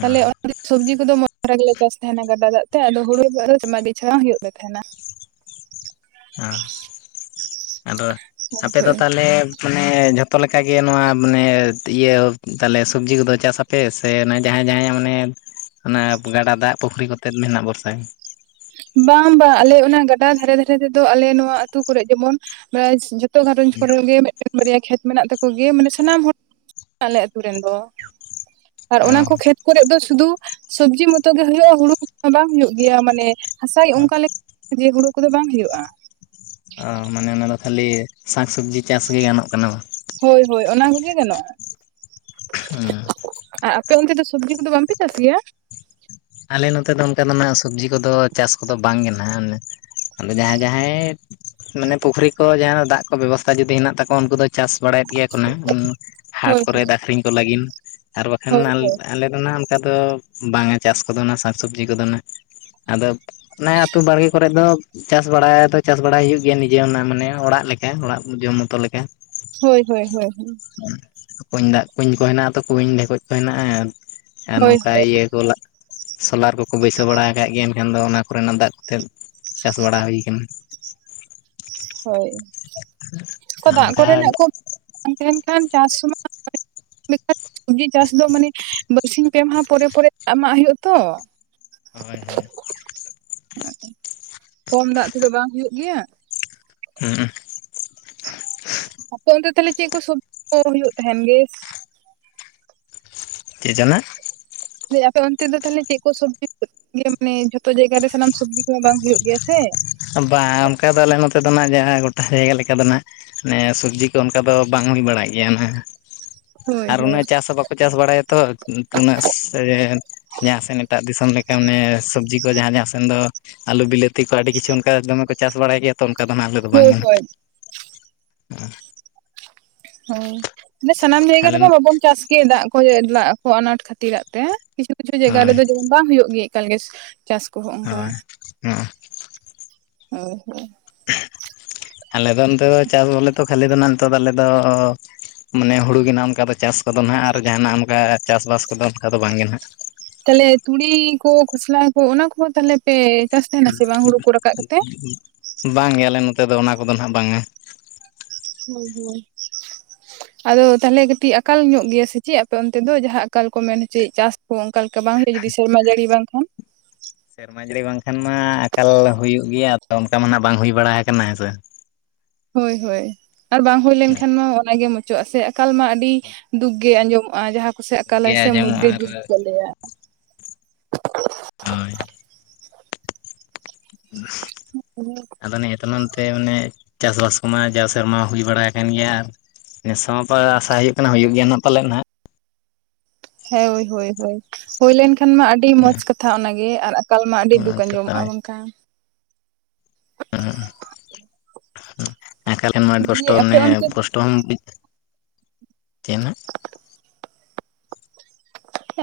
Speaker 1: ᱛᱟᱞᱮ ᱥᱚᱵᱽᱡᱤ ᱠᱚᱫᱚ [inaudible] ᱫᱷᱟᱨᱟ ᱜᱮᱞᱮ ᱪᱟᱥ ᱛᱟᱸᱦᱮᱱᱟ ᱜᱟᱰᱟ ᱫᱟᱜ ᱛᱮ ᱟᱫᱚ ᱦᱩᱲᱩ [inaudible] ᱦᱩᱭᱩᱜ ᱞᱮ ᱛᱟᱦᱮᱱᱟ᱾
Speaker 2: ᱚ ᱟᱫᱚ ᱟᱯᱮ ᱫᱚ
Speaker 1: ᱦᱳᱭ
Speaker 2: ᱛᱟᱞᱮ ᱢᱟᱱᱮ ᱡᱷᱚᱛᱚ ᱞᱮᱠᱟᱜ ᱜᱮ ᱱᱚᱣᱟ ᱢᱟᱱᱮ ᱤᱭᱟᱹ ᱛᱟᱞᱮ ᱥᱚᱵᱽᱡᱤ ᱠᱚᱫᱚ ᱪᱟᱥᱟ ᱯᱮ ᱥᱮ ᱚᱱᱟ ᱡᱟᱦᱟᱸᱭ ᱡᱟᱦᱟᱸᱭ ᱢᱟᱱᱮ ᱚᱱᱟ ᱜᱟᱰᱟ ᱫᱟᱜ ᱯᱩᱠᱷᱨᱤ ᱠᱚᱛᱮᱫ ᱢᱮᱱᱟᱜ ᱵᱷᱚᱨᱥᱟ ᱜᱮ?
Speaker 1: ᱵᱟᱝ ᱵᱟᱸ ᱟᱞᱮ ᱚᱱᱟ ᱜᱟᱰᱟ ᱫᱷᱟᱨᱮ ᱫᱷᱟᱨᱮ ᱛᱮᱫᱚ ᱟᱞᱮ ᱱᱚᱣᱟ ᱟᱹᱛᱩ ᱠᱚᱨᱮ ᱡᱮᱢᱚᱱ ᱢᱟ ᱛᱚ ᱜᱷᱟᱸᱨᱚᱧᱡᱽ ᱠᱚᱨᱮᱱ ᱜᱮ ᱢᱤᱜᱮᱱ ᱵᱟᱨᱭᱟ ᱠᱷᱮᱛ ᱢᱮᱱᱟᱜ ᱛᱟᱠᱚ ᱜᱮ ᱢᱟᱱᱮ ᱥᱟᱱᱟᱢ ᱦᱚ ᱟᱞᱮ ᱟᱹᱛᱩ ᱨᱮᱱ ᱫᱚ᱾ ᱟᱨ
Speaker 2: ᱚ
Speaker 1: ᱚᱱᱟ ᱠᱚ ᱠᱷᱮᱛ ᱠᱚᱨᱮᱜ ᱫᱚ ᱥᱩᱫᱷᱩ ᱥᱚᱵᱽᱡᱤ ᱢᱚᱛᱚ ᱜᱮ ᱦᱩᱭᱩᱜᱼᱟ, ᱦᱩᱲᱩ ᱵᱟᱝ ᱦᱩᱭᱩᱜ ᱜᱮᱭᱟ ᱢᱟᱱᱮ ᱦᱟᱥᱟᱭ ᱚᱝᱠᱟ ᱞᱮᱠ ᱡᱮ ᱦᱩᱲᱩ ᱠᱚᱫᱚ ᱵᱟᱝ ᱦᱩᱭᱩᱜᱼᱟ᱾
Speaker 2: ᱚ ᱢᱟᱱᱮ ᱚᱱᱟ ᱫᱚ ᱠᱷᱟᱹᱞᱤ ᱥᱟᱠ ᱥᱚᱵᱽᱡᱤ ᱪᱟᱥ ᱜᱮ ᱜᱟᱱᱚᱜ ᱠᱟᱱᱟ ᱵᱟᱝ?
Speaker 1: ᱦᱳᱭ ᱦᱳᱭ ᱚᱱᱟ ᱠᱚᱜᱮ ᱜᱟᱱᱚᱜᱼᱟ ᱟ ᱯᱮ ᱚᱱᱛᱮ ᱫᱚ ᱥᱚᱵᱽᱡᱤ ᱠᱚᱫᱚ ᱵᱟᱝᱯᱮ ᱪᱟᱥ ᱜᱮᱭᱟ?
Speaker 2: ᱟᱞᱮ ᱱᱚᱛᱮ ᱫᱚ ᱚᱱᱠᱟ ᱫᱚ ᱱᱟᱜ ᱥᱚᱵᱽᱡᱤ ᱠᱚᱫᱚ ᱪᱟᱥ ᱠᱚᱫᱚ ᱵᱟᱝ ᱜᱮ ᱱᱟᱦᱟᱜ᱾ ᱟᱫᱚ ᱡᱟᱸᱦᱟᱭ ᱡᱟᱸᱦᱟᱭ ᱢᱟᱱᱮ ᱯᱩᱠᱷᱨᱤ ᱠᱚ ᱡᱟᱦᱟᱸ ᱫᱟᱜ ᱠᱚ ᱵᱮᱵᱚᱥᱛᱷᱟ ᱡᱩᱫᱤ ᱦᱮᱱᱟᱜ ᱛᱟᱠᱚᱣᱟ ᱩᱱᱠᱩ ᱫᱚ ᱪᱟᱥ ᱵᱟᱲᱟᱫ ᱜᱮᱭᱟ ᱠᱚ ᱱᱟᱦᱟᱜ ᱦᱟᱴ
Speaker 1: ᱦᱳᱭ
Speaker 2: ᱠᱚᱨᱮᱫ
Speaker 1: ᱦᱳᱭ
Speaker 2: ᱟᱹᱠᱷᱨᱤᱧ ᱠᱚ ᱞᱟᱹᱜᱤᱱ ᱟᱨ ᱵᱟᱠᱷᱟᱱ
Speaker 1: ᱦᱳᱭ
Speaker 2: ᱟᱞ-ᱟᱞᱮ ᱚᱱᱟ ᱚᱱᱠᱟ ᱫᱚ ᱵᱟᱝᱟ ᱪᱟᱥ ᱠᱚᱫᱚ ᱱᱟ ᱥᱟᱠ ᱥᱚᱵᱽᱡᱤ ᱠᱚᱫᱚ ᱱᱟ ᱟᱫᱚ ᱚᱱᱮ ᱟᱹᱛᱩ ᱵᱟᱲᱜᱮ ᱠᱚᱨᱮᱜ ᱫᱚ ᱪᱟᱥ ᱵᱟᱲᱟᱭ ᱫᱚ ᱪᱟᱥ ᱵᱟᱲᱟᱭ ᱦᱩᱭᱩᱜ ᱜᱮᱭᱟ ᱱᱤᱡᱮ ᱚᱱᱟ ᱢᱟᱱᱮ ᱚᱲᱟᱜ ᱞᱮᱠᱟ ᱚᱲᱟᱜ ᱡᱚᱢ ᱢᱚᱛᱚ ᱞᱮᱠᱟ᱾
Speaker 1: ᱦᱳᱭ ᱦᱳᱭ ᱦᱳᱭ ᱦᱳᱭ
Speaker 2: ᱠᱩᱧ ᱫᱟᱜ ᱠᱩᱧ ᱠᱚ ᱦᱮᱱᱟᱜᱼᱟ ᱛᱚ ᱠᱩᱧ ᱰᱷᱮᱠᱚᱡ ᱠᱚ ᱦᱮᱱᱟᱜᱼᱟ ᱟᱸ
Speaker 1: ᱦᱳᱭ
Speaker 2: ᱱᱚᱝᱠᱟ ᱤᱭᱟᱹ ᱠᱚ ᱞᱟᱜ ᱥᱳᱞᱟᱨ ᱠᱚᱠᱚ ᱵᱟᱹᱭᱥᱟᱹᱣ ᱵᱟᱲᱟ ᱠᱟᱜ ᱜᱮᱭᱟ ᱮᱱᱠᱷᱟᱱ ᱫᱚ ᱚᱱᱟ ᱠᱚᱨᱮᱱᱟᱜ ᱫᱟᱜ ᱠᱚᱛᱮ ᱪᱟᱥ ᱵᱟᱲᱟ ᱦᱩᱭ ᱠᱟᱱᱟ᱾ [inaudible]
Speaker 1: ᱦᱳᱭ ᱠᱚ ᱫᱟᱜ
Speaker 2: ᱚᱱᱠᱟ
Speaker 1: ᱠᱚᱨᱮᱱᱟᱜ ᱠᱚ ᱵᱟᱝ ᱛᱟᱦᱮᱱ ᱠᱷᱟᱱ ᱪᱟᱥ [inaudible] ᱡᱤ ᱪᱟᱥ ᱫᱚ ᱢᱟᱱᱮ ᱵᱟᱨᱥᱤᱧ ᱯᱮ ᱢᱟᱦᱟ ᱯᱚᱨᱮ ᱯᱚᱨᱮ ᱮᱢᱟᱜ ᱦᱩᱭᱩᱜᱼᱟ ᱛᱚ᱾
Speaker 2: ᱦᱳᱭ ᱦᱳᱭ
Speaker 1: ᱠᱚᱢ ᱫᱟᱜ ᱛᱮᱫᱚ ᱵᱟᱝ ᱦᱩᱭᱩᱜ ᱜᱮᱭᱟ᱾
Speaker 2: ᱦᱩᱸᱼᱩᱸ
Speaker 1: ᱟᱯᱮ ᱚᱱᱛᱮ ᱛᱟᱞᱦᱮ ᱪᱮᱜ ᱠᱚ ᱥᱚᱵ ᱠᱚ ᱦᱩᱭᱩᱜ ᱛᱟᱦᱮᱱ ᱵᱮᱥ?
Speaker 2: ᱪᱮ ᱡᱟᱱᱟ
Speaker 1: ᱫᱟᱹᱧ ᱟᱯᱮ ᱚᱱᱛᱮ ᱫᱚ ᱛᱟᱞᱦᱮ ᱪᱮᱜ ᱠᱚ ᱥᱚᱵ [inaudible] ᱜᱮ ᱢᱟᱱᱮ ᱡᱷᱚᱛᱚ ᱡᱟᱭᱜᱟ ᱨᱮ ᱥᱟᱱᱟᱢ ᱥᱚᱵᱽᱡᱤ ᱠᱚᱢᱟ ᱵᱟᱝ ᱦᱳᱭᱳᱜ ᱜᱮᱭᱟ ᱥᱮ᱾
Speaker 2: ᱵᱟᱝ ᱚᱱᱠᱟ ᱫᱚ ᱟᱞᱮ ᱱᱚᱛᱮ ᱫᱚ ᱱᱟᱜ ᱡᱟᱦᱟᱸ ᱜᱚᱴᱟ ᱡᱟᱭᱜᱟ ᱞᱮᱠᱟ ᱫᱚ ᱱᱟᱜ ᱱᱮ ᱥᱚᱵᱽᱡᱤ ᱠᱚ ᱚᱱᱠᱟ ᱫᱚ ᱵᱟᱝ ᱦᱩᱭ ᱵᱟᱲᱟᱜ ᱜᱮᱭᱟ ᱱᱟ᱾
Speaker 1: ᱦᱳᱭ
Speaker 2: ᱟᱨ
Speaker 1: ᱦᱳᱭ
Speaker 2: ᱩᱱᱟᱹᱜ ᱪᱟᱥ ᱦᱚᱸ ᱵᱟᱠᱚ ᱪᱟᱥ ᱵᱟᱲᱟᱭᱟ ᱛᱚ ᱩᱱᱟᱹᱜ ᱥᱮᱻ ᱡᱟᱦᱟᱸ ᱥᱮᱱ ᱮᱴᱟᱜ ᱫᱤᱥᱚᱢ ᱞᱮᱠᱟ ᱢᱟᱱᱮ ᱥᱚᱵᱽᱡᱤ ᱠᱚ ᱡᱟᱦᱟᱸ ᱡᱟᱦᱟᱸ ᱥᱮᱱ ᱫᱚ ᱟᱹᱞᱩ ᱵᱤᱞᱟᱹᱛᱤ ᱠᱚ ᱟᱹᱰᱤ ᱠᱤᱪᱷᱩ ᱠᱟ ᱫᱚᱢᱮ ᱠᱚ ᱪᱟᱥ ᱵᱟᱲᱟᱭ ᱜᱮᱭᱟ ᱛᱚ ᱚᱱᱠᱟ ᱫᱚ ᱱᱟᱜ ᱟᱞᱮ ᱫᱚ ᱵᱟᱝ᱾
Speaker 1: ᱦᱳᱭ ᱦᱳᱭ ᱦᱳᱭ [unintelligible] ᱥᱟᱱᱟᱢ ᱡᱟᱭᱜᱟ
Speaker 2: ᱟᱞᱮ
Speaker 1: ᱨᱮᱵᱚ
Speaker 2: ᱱᱚ
Speaker 1: ᱵᱟᱵᱚᱱ ᱪᱟᱥ ᱜᱮ ᱫᱟᱜ ᱠᱚ ᱡᱮ ᱫᱟᱜ ᱠᱚ ᱟᱱᱟᱴ ᱠᱷᱟᱹᱛᱤᱨᱟᱜ ᱛᱮ᱾ ᱠᱤᱪᱷᱩ ᱠᱤᱪᱷᱩ ᱡᱟᱭᱜᱟ
Speaker 2: ᱦᱳᱭ
Speaker 1: ᱨᱮᱫᱚ ᱡᱮᱢᱚᱱ ᱵᱟᱝ ᱦᱩᱭᱩᱜ ᱜᱮ ᱮᱠᱟᱞ ᱜᱮᱥ ᱪᱟᱥ᱾ ᱠᱚᱦᱚᱸ
Speaker 2: ᱦᱳᱭ
Speaker 1: ᱚᱱᱠᱟ
Speaker 2: ᱦᱚᱜᱼᱚ
Speaker 1: [inaudible]
Speaker 2: ᱟᱞᱮ ᱫᱚ ᱱᱚᱛᱮ ᱫᱚ ᱪᱟᱥ ᱵᱚᱞᱮ ᱛᱚ ᱠᱷᱟᱹᱞᱤ ᱫᱚ ᱱᱟᱜ ᱱᱤᱛᱚᱜ ᱫᱚ ᱟᱞᱮ ᱫᱚᱻᱻ ᱢᱟᱱᱮ ᱦᱩᱲᱩ ᱜᱮ ᱱᱟᱜ ᱚᱱᱠᱟ ᱫᱚ ᱪᱟᱥ ᱠᱚᱫᱚ ᱱᱟᱜ ᱟᱨ ᱡᱟᱦᱟᱱᱟᱜ ᱚᱱᱠᱟ ᱪᱟᱥ ᱵᱟᱥ ᱠᱚᱫᱚ ᱚᱱᱠᱟ ᱫᱚ ᱵᱟᱝ ᱜᱮ ᱱᱟᱜ᱾
Speaker 1: ᱛᱟᱦᱚᱞᱮ ᱛᱩᱲᱤ ᱠᱩ ᱠᱷᱚᱥᱞᱟ ᱠᱩ ᱚᱱᱟ ᱠᱚᱦᱩᱸ ᱛᱟᱦᱞᱮ ᱯᱮ ᱪᱟᱥ ᱛᱟᱦᱮᱱᱟ ᱥᱮ ᱵᱟᱝ ᱦᱩᱲᱩ ᱠᱚ ᱨᱟᱠᱟᱵ ᱠᱟᱛᱮ?
Speaker 2: ᱵᱟᱝ ᱜᱮ ᱟᱞᱮ ᱱᱚᱛᱮ ᱫᱚ ᱚᱱᱟ ᱠᱚᱫᱚ ᱱᱟᱜ ᱵᱟᱝ-ᱟ᱾
Speaker 1: [inaudible] ᱟᱫᱚ ᱛᱟᱦᱚᱞᱮ ᱠᱟᱹᱴᱤᱡ ᱟᱠᱟᱞ ᱧᱚᱜ ᱜᱮᱭᱟ ᱥᱮ ᱪᱮᱫ ᱟᱯᱮ ᱚᱱᱛᱮ ᱫᱚ ᱡᱟᱦᱟᱸ ᱟᱠᱟᱞ ᱠᱚ ᱢᱮᱱ ᱦᱚᱪᱚᱭᱮᱜ ᱪᱟᱥᱼᱼᱼ ᱦᱚ ᱚᱱᱠᱟ ᱞᱮᱠᱟ ᱵᱟᱝ [unintelligible] ᱡᱩᱫᱤ ᱥᱮᱨᱢᱟ ᱡᱟᱹᱲᱤ ᱵᱟᱝᱠᱷᱟᱱ?
Speaker 2: ᱥᱮᱨᱢᱟ ᱡᱟᱹᱲᱤ ᱵᱟᱝᱠᱷᱟᱱ ᱢᱟ ᱟᱠᱟᱞ ᱦᱩᱭᱩᱜ ᱜᱮᱭᱟ ᱛᱚ ᱚᱱᱠᱟ ᱢᱟ ᱱᱟᱜ ᱵᱟᱝ ᱦᱩᱭ ᱵᱟᱲᱟ ᱟᱠᱟᱱᱟ ᱦᱮᱸᱥᱮ᱾
Speaker 1: ᱦᱳᱭ ᱦᱳᱭ ᱟᱨ ᱵᱟᱝ ᱦᱩᱭ ᱞᱮᱱᱠᱷᱟᱱ ᱢᱟ ᱚᱱᱟᱜᱮ ᱪᱚᱜ-ᱟ ᱥᱮ ᱟᱠᱟᱞ ᱢᱟ ᱟᱹᱰᱤ ᱫᱩᱠ ᱜᱮ ᱟᱸᱡᱚᱢᱚᱜ-ᱟ, ᱡᱟᱦᱟᱸ ᱠᱚᱥᱮ
Speaker 2: ᱜᱮ
Speaker 1: ᱟᱠᱟᱞᱟᱭ ᱥᱮ
Speaker 2: ᱟᱸᱡᱚᱢᱚᱜᱼᱟ
Speaker 1: ᱢᱩᱫᱽᱫᱮ
Speaker 2: ᱟᱨ
Speaker 1: ᱫᱩᱠ ᱠᱚ ᱞᱟ. ᱭ-ᱟ᱾
Speaker 2: ᱦᱳᱭ [inaudible]
Speaker 1: [inaudible]
Speaker 2: ᱟᱫᱚ ᱱᱤᱭᱟᱹ ᱛᱟᱱᱚᱢ ᱛᱮ ᱚᱱᱮ ᱪᱟᱥ ᱵᱟᱥ ᱠᱚᱢᱟ ᱡᱟᱣ ᱥᱮᱨᱢᱟ ᱦᱩᱭ ᱵᱟᱲᱟ ᱠᱟᱱ ᱜᱮᱭᱟ ᱱᱮᱥ ᱦᱚᱸᱯᱟ ᱟᱥᱟ ᱦᱩᱭᱩᱜ ᱠᱟᱱᱟ ᱦᱩᱭᱩᱜ ᱜᱮᱭᱟ ᱱᱟᱜ ᱯᱟᱞᱮ ᱱᱟᱦᱟᱜ᱾
Speaker 1: ᱦᱮᱸ ᱦᱳᱭ ᱦᱳᱭ ᱦᱳᱭ ᱦᱳᱭᱞᱮᱱ ᱠᱷᱟᱱ ᱢᱟ ᱟᱹᱰᱤ
Speaker 2: ᱦᱮᱸ
Speaker 1: ᱢᱚᱸᱡᱽ ᱠᱟᱛᱷᱟ ᱚᱱᱟᱜᱮ ᱟᱨ ᱟ ᱠᱟᱞ ᱢᱟ ᱟᱹᱰᱤ
Speaker 2: ᱚᱱᱟ
Speaker 1: ᱫᱩᱠ
Speaker 2: ᱠᱟᱛᱷᱟ ᱦᱳᱭ
Speaker 1: ᱟᱸᱡᱚᱢᱚᱜ-ᱟ ᱵᱟᱝᱠᱷᱟᱱ᱾ ᱫᱤᱭᱮ ᱟᱯᱮ ᱚᱱᱛᱮ ᱫᱚ
Speaker 2: [unintelligible] [inaudible]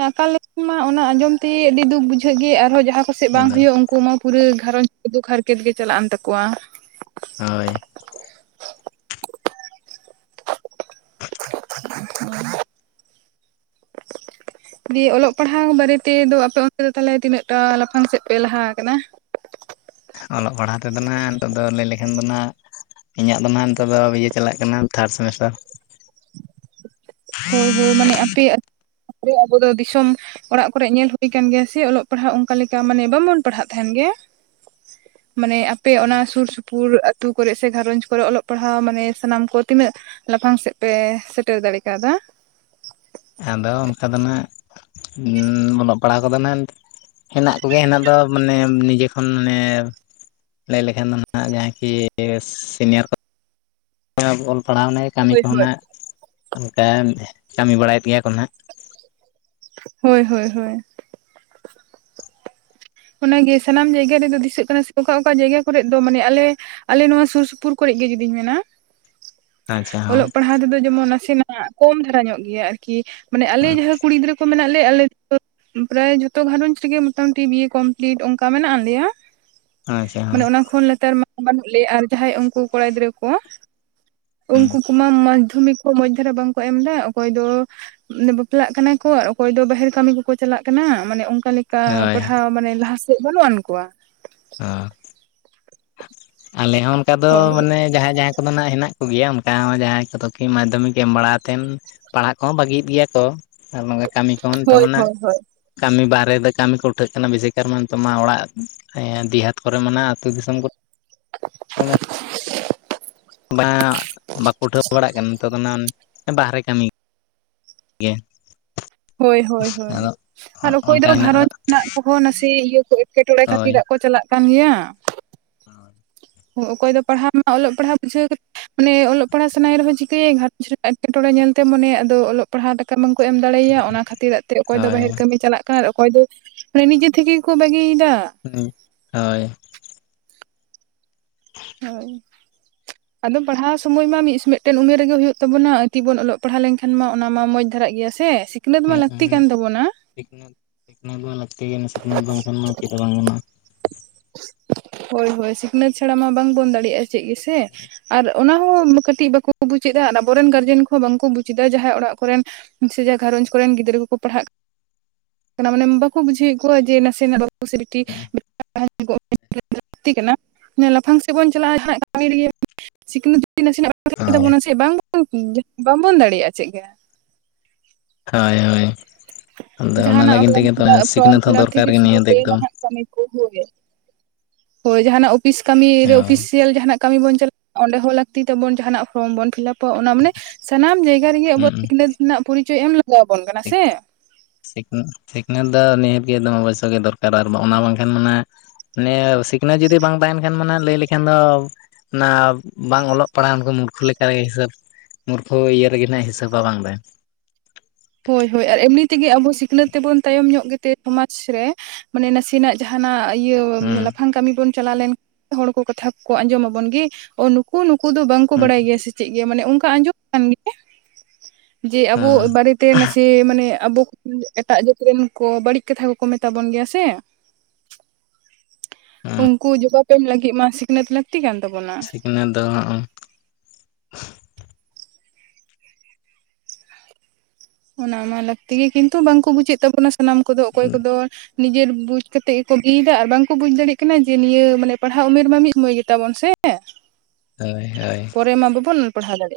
Speaker 1: ᱟᱠᱟᱞ ᱞᱮᱠᱷᱟᱱ ᱢᱟ ᱚᱱᱟ ᱟᱸᱡᱚᱢ ᱛᱮ ᱟᱹᱰᱤ ᱫᱩᱠ ᱵᱩᱡᱷᱟᱹᱜ ᱜᱮᱻ ᱟᱨᱦᱚᱸ ᱡᱟᱦᱟᱸ ᱠᱚᱥᱮᱫ ᱵᱟᱝ
Speaker 2: ᱟᱫᱚ
Speaker 1: ᱦᱩᱭᱩᱜ-ᱟ ᱩᱱ ᱠᱳ ᱢᱟ ᱯᱩᱨᱟᱹ ᱜᱷᱟᱨᱚᱸᱧᱡᱽ ᱫᱩᱠ ᱦᱟᱨᱠᱮᱛ ᱜᱮ ᱪᱟᱞᱟᱜ ᱠᱟᱱ ᱛᱟᱠᱚᱣᱟ᱾
Speaker 2: ᱦᱳᱭ
Speaker 1: [inaudible] ᱫᱤᱭᱮ ᱚᱞᱚᱜ ᱯᱟᱲᱦᱟᱣ ᱵᱟᱨᱮ ᱛᱮᱫᱚ ᱟᱯᱮ ᱚᱱᱛᱮ ᱫᱚ ᱛᱟᱦᱚᱞᱮ ᱛᱤᱱᱟᱹᱜ ᱴᱟᱻ ᱞᱟᱯᱷᱟᱝ ᱥᱮᱫ ᱯᱮ ᱞᱟᱦᱟ ᱠᱟᱱᱟ?
Speaker 2: ᱚᱞᱚᱜ ᱯᱟᱲᱦᱟᱣ ᱛᱮᱫᱚ ᱱᱟᱜ ᱱᱤᱛᱚᱜ ᱫᱚ ᱞᱟᱹᱭ ᱞᱮᱠᱷᱟᱱ ᱫᱚ ᱱᱟᱜ ᱤᱧᱟᱜ ᱫᱚ ᱱᱟᱦᱟᱜ ᱱᱤᱛᱚᱜ ᱫᱚ ᱵᱤᱭᱮ ᱪᱟᱞᱟᱜ ᱠᱟᱱᱟ, ᱛᱷᱟᱨᱰ ᱥᱮᱢᱤᱥᱴᱟᱨ᱾
Speaker 1: ᱦᱳᱭ ᱦᱳᱭ ᱢᱟᱱᱮ ᱟᱯᱮ [unintelligible] ᱟᱵᱚ ᱫᱚ ᱫᱤᱥᱚᱢ ᱚᱲᱟᱜ ᱠᱚᱨᱮ ᱧᱮᱞ ᱦᱩᱭ ᱠᱟᱱ ᱜᱮᱭᱟ ᱥᱮ ᱚᱞᱚᱜ ᱯᱟᱲᱦᱟᱜ ᱚᱱᱠᱟ ᱞᱮᱠᱟ ᱢᱟᱱᱮ ᱵᱟᱝ ᱵᱚᱱ ᱯᱟᱲᱦᱟᱜ ᱛᱟᱦᱮᱱ ᱜᱮ
Speaker 2: [inaudible]
Speaker 1: ᱢᱟᱱᱮ ᱟᱯᱮ ᱚᱱᱟ ᱥᱩᱨ ᱥᱩᱯᱩᱨ ᱟᱹᱛᱩ ᱠᱚᱨᱮ ᱥᱮ ᱜᱷᱟᱨᱚᱧᱡᱽ ᱠᱚᱨᱮ ᱚᱞᱚᱜ ᱯᱟᱲᱦᱟᱣ ᱢᱟᱱᱮ ᱥᱟᱱᱟᱢ ᱠᱚ ᱛᱤᱱᱟᱹᱜ ᱞᱟᱯᱷᱟᱝ ᱥᱮᱫ ᱯᱮ ᱥᱮᱴᱮᱨ ᱫᱟᱲᱮ ᱠᱟᱣᱫᱟ?
Speaker 2: ᱟᱫᱚ ᱚᱱᱠᱟ ᱫᱚ ᱱᱟᱜ ᱩᱸᱻ ᱚᱞᱚᱜ ᱯᱟᱲᱦᱟᱣ ᱠᱚᱫᱚ ᱱᱟᱜ ᱱᱤᱛ ᱦᱮᱱᱟᱜ ᱠᱚ ᱜᱮᱭᱟ ᱦᱮᱱᱟᱜ ᱫᱚ ᱢᱟᱱᱮ ᱱᱤᱡᱮ ᱠᱷᱚᱱ ᱢᱟᱱᱮ ᱞᱟᱹᱭ ᱞᱮᱠᱷᱟᱱ ᱫᱚ ᱱᱟᱦᱟᱜ ᱡᱟᱦᱟᱸ ᱠᱤ ᱥᱤᱱᱤᱭᱟᱨ ᱠᱚ ᱚᱞ ᱯᱟᱲᱦᱟᱣ [unintelligible] ᱠᱟᱹᱢᱤ
Speaker 1: ᱦᱳᱭ
Speaker 2: ᱠᱚᱦᱚᱸ
Speaker 1: ᱦᱳᱭ
Speaker 2: ᱱᱟᱜ ᱚᱱᱠᱟ ᱠᱟᱹᱢᱤ ᱵᱟᱲᱟᱭᱮᱫ ᱜᱮᱭᱟ ᱠᱚ ᱱᱟᱜ᱾
Speaker 1: ᱦᱳᱭ ᱦᱳᱭ ᱦᱳᱭ᱾ ᱚᱱᱟ ᱜᱮ ᱥᱟᱱᱟᱢ ᱡᱟᱭᱜᱟ ᱨᱮᱫᱚ ᱫᱤᱥᱟᱹᱜ ᱠᱟᱱᱟ ᱥᱮ ᱚᱠᱟ ᱚᱠᱟ ᱡᱟᱭᱜᱟ ᱠᱚᱨᱮᱫ ᱫᱚ ᱢᱟᱱᱮ ᱟᱞᱮ ᱟᱞᱮ ᱱᱚᱣᱟ ᱥᱩᱨ ᱥᱩᱯᱩᱨ ᱠᱚᱨᱮᱫ ᱜᱮ ᱡᱩᱫᱤᱧ ᱢᱮᱱᱟ
Speaker 2: [inaudible] ᱦᱚᱸ
Speaker 1: ᱚᱞᱚᱜ ᱯᱟᱲᱦᱟᱣ ᱛᱮᱫᱚ ᱡᱮᱢᱚᱱ ᱱᱟᱥᱮ ᱱᱟᱜ ᱠᱚᱢ ᱫᱷᱟᱨᱟ ᱧᱚᱜ ᱜᱮᱭᱟ ᱟᱨᱠᱤ ᱢᱟᱱᱮ ᱟᱞᱮ ᱡᱟᱦᱟᱸ ᱠᱩᱲᱤ ᱜᱤᱫᱽᱨᱟᱹ ᱠᱚ ᱢᱮᱱᱟᱜ ᱞᱮᱭᱟ ᱟᱞᱮ ᱫᱚ ᱯᱨᱟᱭ ᱡᱚᱛᱚ ᱜᱷᱟᱨᱚᱸᱡᱽ ᱨᱮᱜᱮ ᱢᱚᱴᱟᱢᱩᱴᱤ ᱵᱤᱭᱮ ᱠᱚᱢᱯᱞᱤᱴ ᱚᱱᱠᱟ ᱢᱮᱱᱟᱜ ᱞᱮᱭᱟ,
Speaker 2: ᱟᱪᱪᱷᱟ
Speaker 1: ᱢᱟᱱᱮ
Speaker 2: ᱦᱚᱸ
Speaker 1: ᱚᱱᱟ ᱠᱷᱚᱱ ᱞᱟᱛᱟᱨ ᱢᱟ ᱵᱟᱹᱱᱩᱜ ᱞᱮᱭᱟ ᱟᱨ ᱡᱟᱦᱟᱸᱭ ᱩᱱᱠᱩ ᱠᱚᱲᱟ ᱜᱤᱫᱽᱨᱟᱹ, ᱠᱚ ᱩᱱᱠᱩ ᱠᱚᱢᱟ ᱢᱟᱫᱽᱫᱷᱚᱢᱤᱠ ᱢᱚᱸᱡᱽ ᱫᱷᱟᱨᱟ ᱵᱟᱝ ᱠᱚ ᱮᱢ ᱮᱫᱟ ᱚᱠᱚᱭ ᱫᱚ ᱢᱟᱱᱮ ᱵᱟᱯᱞᱟᱜ ᱠᱟᱱᱟ ᱠᱚ ᱟᱨ ᱚᱠᱚᱭ ᱫᱚ ᱵᱟᱦᱮᱨ ᱠᱟᱹᱢᱤ ᱠᱚ ᱠᱚ ᱪᱟᱞᱟᱜ ᱠᱟᱱᱟ ᱢᱟᱱᱮ ᱚᱱ ᱚᱱᱠᱟ ᱞᱮᱠᱟ
Speaker 2: ᱦᱳᱭ
Speaker 1: ᱯᱟᱲᱦᱟᱣ ᱢᱟᱱᱮ ᱞᱟᱦᱟ ᱥᱮᱫ ᱵᱟᱹᱱᱩᱜ ᱟᱱ ᱠᱚᱣᱟ,
Speaker 2: [inaudible] ᱟᱞᱮ ᱦᱚᱸ ᱚᱱᱠᱟ ᱫᱚ
Speaker 1: ᱦᱳᱭ
Speaker 2: ᱢᱟᱱᱮ ᱡᱟᱦᱟᱸᱭ ᱡᱟᱦᱟᱸ ᱠᱚᱫᱚ ᱱᱟᱜ ᱦᱮᱱᱟᱜ ᱠᱚᱜᱮᱭᱟ ᱚᱱᱠᱟ ᱡᱟᱦᱟᱸᱭ ᱠᱚ ᱫᱚ ᱠᱤ ᱢᱟᱫᱽᱫᱷᱚᱢᱤᱠ ᱮᱢ ᱵᱟᱲᱟᱛᱮᱱ, ᱯᱟᱲᱦᱟᱜ ᱠᱚᱦᱚᱸ ᱵᱟᱹᱜᱤᱭᱮᱫ ᱜᱮᱭᱟ ᱠᱚ ᱟᱨ ᱵᱟᱝ ᱠᱟᱹᱢᱤ ᱠᱚᱦᱚᱸ
Speaker 1: ᱦᱳᱭ
Speaker 2: ᱛᱚᱢᱱᱟ
Speaker 1: ᱦᱳᱭ ᱦᱳᱭ
Speaker 2: ᱾ ᱠᱟᱹᱢᱤ ᱵᱟᱦᱮᱨᱮ ᱨᱮ ᱠᱟᱹᱢᱤ ᱠᱚ ᱩᱴᱷᱟᱹᱜ ᱠᱟᱱᱟ ᱵᱮᱥᱤ ᱠᱟᱨ ᱛᱚ ᱢᱟ [inaudible] ᱫᱤᱥᱚᱢ ᱠᱚᱨᱮ, [unintelligible] ᱵᱟᱸ ᱵᱟᱠᱚ ᱩᱴᱷᱟᱹᱣ ᱵᱟᱲᱟᱜ ᱠᱟᱱᱟ ᱱᱤᱛᱚᱜ ᱫᱚ ᱱᱟ ᱵᱟᱦᱮᱨᱮ ᱠᱟᱹᱢᱤ, ᱜᱮ,
Speaker 1: ᱦᱳᱭ ᱦᱳᱭ ᱦᱳᱭ,
Speaker 2: ᱟᱫᱚ
Speaker 1: ᱟᱨ ᱚᱠᱚᱭ ᱫᱚ
Speaker 2: ᱚᱱᱠᱟ ᱢᱮᱱᱟᱜ
Speaker 1: ᱜᱸᱚᱧᱡᱽ ᱨᱮᱱᱟᱜ ᱠᱚ ᱦᱚᱸ ᱱᱟᱥᱮ ᱤᱭᱟᱹ ᱠᱚ ᱮᱴᱠᱮᱴᱚᱬᱮ
Speaker 2: ᱦᱳᱭ
Speaker 1: ᱠᱷᱟᱹᱛᱤᱨᱟᱜ ᱠᱚ ᱪᱟᱞᱟᱜ ᱠᱟᱱ ᱜᱮᱭᱟ, ᱚᱠᱚᱭ ᱫᱚ ᱯᱟᱲᱦᱟᱜ ᱢᱟ ᱚᱞᱚᱜ ᱯᱟᱲᱦᱟᱣ ᱵᱩᱡᱷᱟᱹᱣ ᱢᱟᱱᱮ ᱚᱞᱚᱜ ᱯᱟᱲᱦᱟᱜ ᱥᱟᱱᱟᱭ ᱨᱮᱦᱚᱸ ᱪᱤᱠᱟᱹᱭᱟᱭ ᱜᱷᱟᱸᱨᱚᱡᱽ ᱨᱮ ᱮᱴᱠᱮᱴᱬᱮ ᱧᱮᱞᱛᱮ ᱢᱚᱱᱮ ᱟᱫᱚ ᱚᱞᱚᱜ, ᱯᱟᱲᱦᱟᱣ ᱴᱟᱠᱟ ᱵᱟᱝᱠᱚ ᱮᱢ ᱫᱟᱲᱮᱣᱟᱭᱟ ᱚᱱᱟ ᱠᱷᱟᱹᱛᱤᱨᱟᱜ ᱛᱮ ᱚᱠᱚᱭ ᱫᱚ
Speaker 2: ᱦᱳᱭ
Speaker 1: ᱵᱟᱦᱮᱨ ᱠᱟᱹᱢᱤ ᱪᱟᱞᱟᱜ ᱠᱟᱱᱟ, ᱚᱠᱚᱭ ᱫᱚ ᱱᱤᱡᱮ ᱛᱷᱮᱠᱮ ᱠᱚ ᱵᱟᱹᱜᱤᱭ ᱮᱫᱟ ᱾
Speaker 2: ᱦᱳᱭ,
Speaker 1: [inaudible] ᱟᱫᱚ ᱯᱟᱲᱦᱟᱣ ᱥᱚᱢᱚᱭ ᱢᱟ ᱢᱤᱫᱴᱮᱱ ᱩᱢᱮᱨ ᱨᱮᱜᱮ ᱦᱩᱭᱩᱜ ᱛᱟᱵᱚᱱᱟ ᱛᱤᱵᱚᱱ ᱚᱞᱚᱜ ᱯᱟᱲᱦᱟᱣ ᱞᱮᱱᱠᱷᱟᱱ, ᱠᱷᱟᱱ ᱢᱟ ᱚᱱᱟ ᱢᱟ ᱢᱚᱸᱡᱽ ᱫᱷᱟᱨᱟᱜ ᱜᱮᱭᱟ ᱥᱮ ᱥᱤᱠᱷᱱᱟᱹᱛ ᱢᱟ ᱞᱟᱹᱠᱛᱤ ᱠᱟᱱ ᱛᱟᱵᱚᱱᱟ᱾
Speaker 2: ᱥᱤᱠᱱᱟᱹᱛ ᱥᱤᱠᱱᱟᱹᱛ ᱢᱟ ᱞᱟᱹᱠᱛᱤ ᱜᱮ ᱥᱤᱠᱷᱱᱟᱹᱛ ᱵᱟᱝ ᱠᱷᱟᱱ ᱢᱟ ᱪᱮᱫ ᱦᱚᱸ ᱵᱟᱝ ᱜᱟᱱᱚᱜᱼᱟ,
Speaker 1: ᱦᱳᱭ ᱦᱳᱭ ᱥᱤᱠᱷᱱᱟᱹᱛ ᱪᱷᱟᱲᱟ ᱢᱟ ᱵᱟᱝ ᱵᱚᱱ ᱫᱟᱲᱮᱭᱟᱜᱼᱟ ᱪᱮᱫ ᱜᱮ ᱥᱮ, ᱟᱨ ᱚᱱᱟ ᱦᱚᱸ ᱠᱟᱹᱴᱤᱡ ᱵᱟᱠᱚ ᱵᱩᱡᱮᱫᱟ ᱟᱨ ᱟᱵᱚᱨᱮᱱ ᱜᱟᱨᱡᱮᱱ ᱠᱚᱦᱚᱸ ᱵᱟᱝᱠᱚ ᱵᱩᱡᱽᱫᱟ ᱡᱟᱦᱟᱸᱭ ᱚᱲᱟᱜ ᱠᱚᱨᱮᱱ, ᱥᱮ ᱡᱟ ᱜᱷᱟᱸᱨᱚᱧᱡᱽ ᱠᱚᱨᱮᱱ ᱜᱤᱫᱽᱨᱟᱹ ᱠᱚ ᱠᱚ ᱯᱟᱲᱦᱟᱜ ᱠᱟᱱᱟ ᱢᱟᱱᱮ ᱵᱟᱠᱚ ᱵᱩᱡᱷᱟᱹᱣ, ᱠᱚᱣᱟᱜ ᱡᱮ ᱱᱟᱥᱮᱱᱟᱜ [inaudible] ᱞᱟᱹᱠᱛᱤ ᱠᱟᱱᱟ ᱞᱟᱯᱷᱟᱝ ᱥᱮᱫ ᱵᱚᱱ [inaudible] ᱱᱟᱥᱮᱱᱟᱜ,
Speaker 2: ᱦᱳᱭ
Speaker 1: [inaudible] ᱵᱟᱝ ᱵᱟᱵᱚᱱ ᱫᱟᱲᱮᱭᱟᱜᱼᱟ ᱪᱮᱫ ᱜᱮ,
Speaker 2: ᱦᱳᱭ ᱦᱳᱭ ᱟᱫᱚ ᱚᱱᱟ
Speaker 1: ᱡᱟᱦᱟᱱᱟᱜ
Speaker 2: ᱞᱟᱹᱜᱤᱫ ᱛᱮ
Speaker 1: ᱯᱷᱨᱚᱢ
Speaker 2: ᱜᱮ ᱛᱚ
Speaker 1: ᱯᱷᱤᱞᱟᱯ ᱯᱷᱨᱚᱢ
Speaker 2: ᱥᱤᱠᱷᱱᱟᱹᱛ ᱦᱚᱸ
Speaker 1: ᱯᱷᱤᱞᱟᱯ
Speaker 2: ᱫᱚᱨᱠᱟᱨ
Speaker 1: ᱛᱷᱮᱠᱮ
Speaker 2: ᱜᱮ ᱱᱤᱭᱟᱹ
Speaker 1: ᱥᱩᱨᱩ
Speaker 2: ᱫᱚ
Speaker 1: ᱠᱚᱨᱮ
Speaker 2: ᱮᱠᱫᱚᱢ,
Speaker 1: ᱱᱟᱦᱟᱜ ᱠᱟᱹᱢᱤ ᱠᱳ ᱦᱳᱭᱳᱜ ᱜᱮᱭᱟ, ᱦᱳᱭ ᱡᱟᱦᱟᱱᱟᱜ ᱚᱯᱷᱤᱥ ᱠᱟᱹᱢᱤ ᱨᱮ
Speaker 2: ᱦᱳᱭ
Speaker 1: ᱚᱯᱷᱤᱥᱤᱭᱟᱞ ᱡᱟᱦᱱᱟᱜ, ᱠᱟᱹᱢᱤ ᱵᱚᱱ ᱪᱟᱞᱟᱜᱼᱟ ᱚᱸᱰᱮ ᱦᱚᱸ ᱞᱟᱹᱠᱛᱤ ᱛᱟᱵᱚᱱ ᱡᱟᱦᱟᱱᱟᱜ ᱯᱷᱨᱚᱢ ᱵᱚᱱ ᱯᱷᱤᱞᱟᱯ, ᱛᱚ ᱚᱱᱟ ᱢᱟᱱᱮ ᱥᱟᱱᱟᱢ ᱡᱟᱭᱜᱟ ᱨᱮ ᱜᱮ ᱟᱵᱚ
Speaker 2: ᱦᱩᱸ
Speaker 1: ᱥᱤᱠᱷᱱᱟᱹᱛ ᱨᱮᱱᱟᱜ ᱯᱚᱨᱤᱪᱚᱭ ᱮᱢ ᱞᱟᱜᱟᱣ ᱟᱵᱚᱱ ᱠᱟᱱᱟ ᱥᱮ,
Speaker 2: ᱥᱤᱠᱷᱱᱟᱹᱛ ᱱᱤᱦᱟᱹᱛ ᱫᱚ ᱱᱤᱦᱟᱹᱛ ᱜᱮ ᱫᱚᱢᱮ ᱚᱵᱚᱥᱚ ᱜᱮ ᱫᱚᱨᱠᱟᱨ ᱟᱨ ᱚᱱᱟ ᱵᱟᱝᱠᱷᱟᱱ ᱢᱟᱱᱮ, ᱱᱮ ᱥᱤᱠᱷᱱᱟᱹᱛ ᱡᱩᱫᱤ ᱵᱟᱝ ᱛᱟᱦᱮᱱ ᱠᱷᱟᱱ ᱢᱟᱱᱮ ᱞᱟᱹᱭ ᱞᱮᱠᱷᱟᱱ ᱫᱚ, ᱚᱱᱟ ᱵᱟᱝ ᱚᱞᱚᱜ ᱯᱟᱲᱦᱟᱜ ᱩᱱᱠᱩ ᱢᱩᱨᱠᱷᱩ ᱞᱮᱠᱟ ᱜᱮ ᱦᱤᱥᱟᱹᱵ, ᱢᱩᱨᱠᱷᱩ ᱤᱭᱟᱹ ᱨᱮ ᱜᱮ ᱱᱟᱜ ᱦᱤᱥᱟᱹᱵᱟ ᱵᱟᱝ ᱫᱮ,
Speaker 1: ᱦᱳᱭ ᱦᱳᱭ ᱟᱨ ᱮᱢᱱᱤ ᱛᱮ ᱜᱮ ᱟᱵᱚ ᱥᱤᱠᱷᱱᱟᱹᱛ ᱛᱮᱵᱚᱱ ᱛᱟᱭᱚᱢ ᱧᱚᱜ ᱜᱮ ᱛᱮ ᱥᱚᱢᱟᱡᱽ ᱨᱮ ᱢᱟᱱᱮ ᱱᱟᱥᱮᱱᱟᱜ, ᱡᱟᱦᱟᱱᱟᱜ ᱤᱭᱟᱹ
Speaker 2: ᱦᱩᱸ
Speaker 1: ᱞᱟᱯᱷᱟᱝ ᱠᱟᱹᱢᱤ ᱵᱚᱱ, ᱪᱟᱞᱟᱣ ᱞᱮᱱᱠᱷᱟᱱ ᱦᱚᱲ ᱠᱚ ᱠᱟᱛᱷᱟ ᱠᱚ ᱠᱚ ᱟᱸᱡᱚᱢ ᱟᱵᱚᱱ ᱜᱮ ᱱᱩᱠᱩ ᱱᱩᱠᱩ ᱫᱚ ᱵᱟᱝ ᱠᱚ
Speaker 2: ᱦᱩᱸ
Speaker 1: ᱵᱟᱲᱟᱭ ᱜᱮᱭᱟ ᱥᱮ, ᱪᱮᱫ ᱜᱮ ᱢᱟᱱᱮ ᱚᱱᱠᱟ ᱟᱸᱡᱚᱢ ᱟᱠᱟᱱ ᱜᱮ, ᱡᱮ ᱟᱵᱚ
Speaker 2: ᱦᱩᱸ
Speaker 1: ᱵᱟᱨᱮ ᱛᱮ ᱱᱟᱥᱮ, ᱢᱟᱱᱮ ᱟᱵᱚ [inaudible] ᱮᱴᱟᱜ ᱡᱟᱹᱛ ᱨᱮᱱ ᱠᱚ ᱵᱟᱹᱲᱤᱡ ᱠᱟᱛᱷᱟ ᱠᱚ ᱠᱚ ᱢᱮᱛᱟ ᱵᱚᱱ ᱜᱮᱭᱟ ᱥᱮ?
Speaker 2: ᱦᱩᱸ
Speaker 1: ᱩᱱᱠᱩ ᱡᱚᱵᱟᱵᱽ ᱮᱢ ᱞᱟᱹᱜᱤᱫ ᱢᱟ ᱥᱤᱠᱷᱱᱟᱹᱛ ᱞᱟᱹᱠᱛᱤ ᱠᱟᱱ ᱛᱟᱵᱚᱱᱟ।
Speaker 2: ᱚᱱᱟ ᱫᱚ ᱦᱚᱜ-ᱚ,
Speaker 1: ᱚᱱᱟ ᱢᱟ ᱞᱟᱹᱠᱛᱤ ᱜᱮ ᱠᱤᱱᱛᱩ ᱵᱟᱝᱠᱚ ᱵᱩᱡᱮᱫ ᱛᱟᱵᱚᱱᱟ ᱥᱟᱱᱟᱢ ᱠᱚ ᱫᱚ ᱚᱠᱚᱭ ᱠᱚ ᱫᱚ ᱱᱤᱡᱮᱨ ᱵᱩᱡᱽ ᱠᱟᱛᱮ ᱜᱮᱠᱚ ᱞᱟᱹᱭᱮᱫᱟ, ᱟᱨ ᱵᱟᱝᱠᱚ ᱵᱩᱡᱽ ᱫᱟᱲᱮᱭᱟᱜ ᱠᱟᱱᱟ ᱡᱮ, ᱱᱤᱭᱟᱹ ᱢᱟᱱᱮ ᱯᱟᱲᱦᱟᱜ ᱩᱢᱮᱨ ᱢᱟ ᱢᱤᱫ ᱥᱚᱢᱚᱭ ᱜᱮ ᱛᱟᱵᱚᱱ ᱥᱮ?
Speaker 2: ᱦᱳᱭ ᱦᱳᱭ,
Speaker 1: ᱯᱚᱨᱮ ᱢᱟ ᱵᱟᱵᱚᱱ ᱯᱟᱲᱟᱣ ᱫᱟᱲᱮᱭᱟᱜᱼᱟ।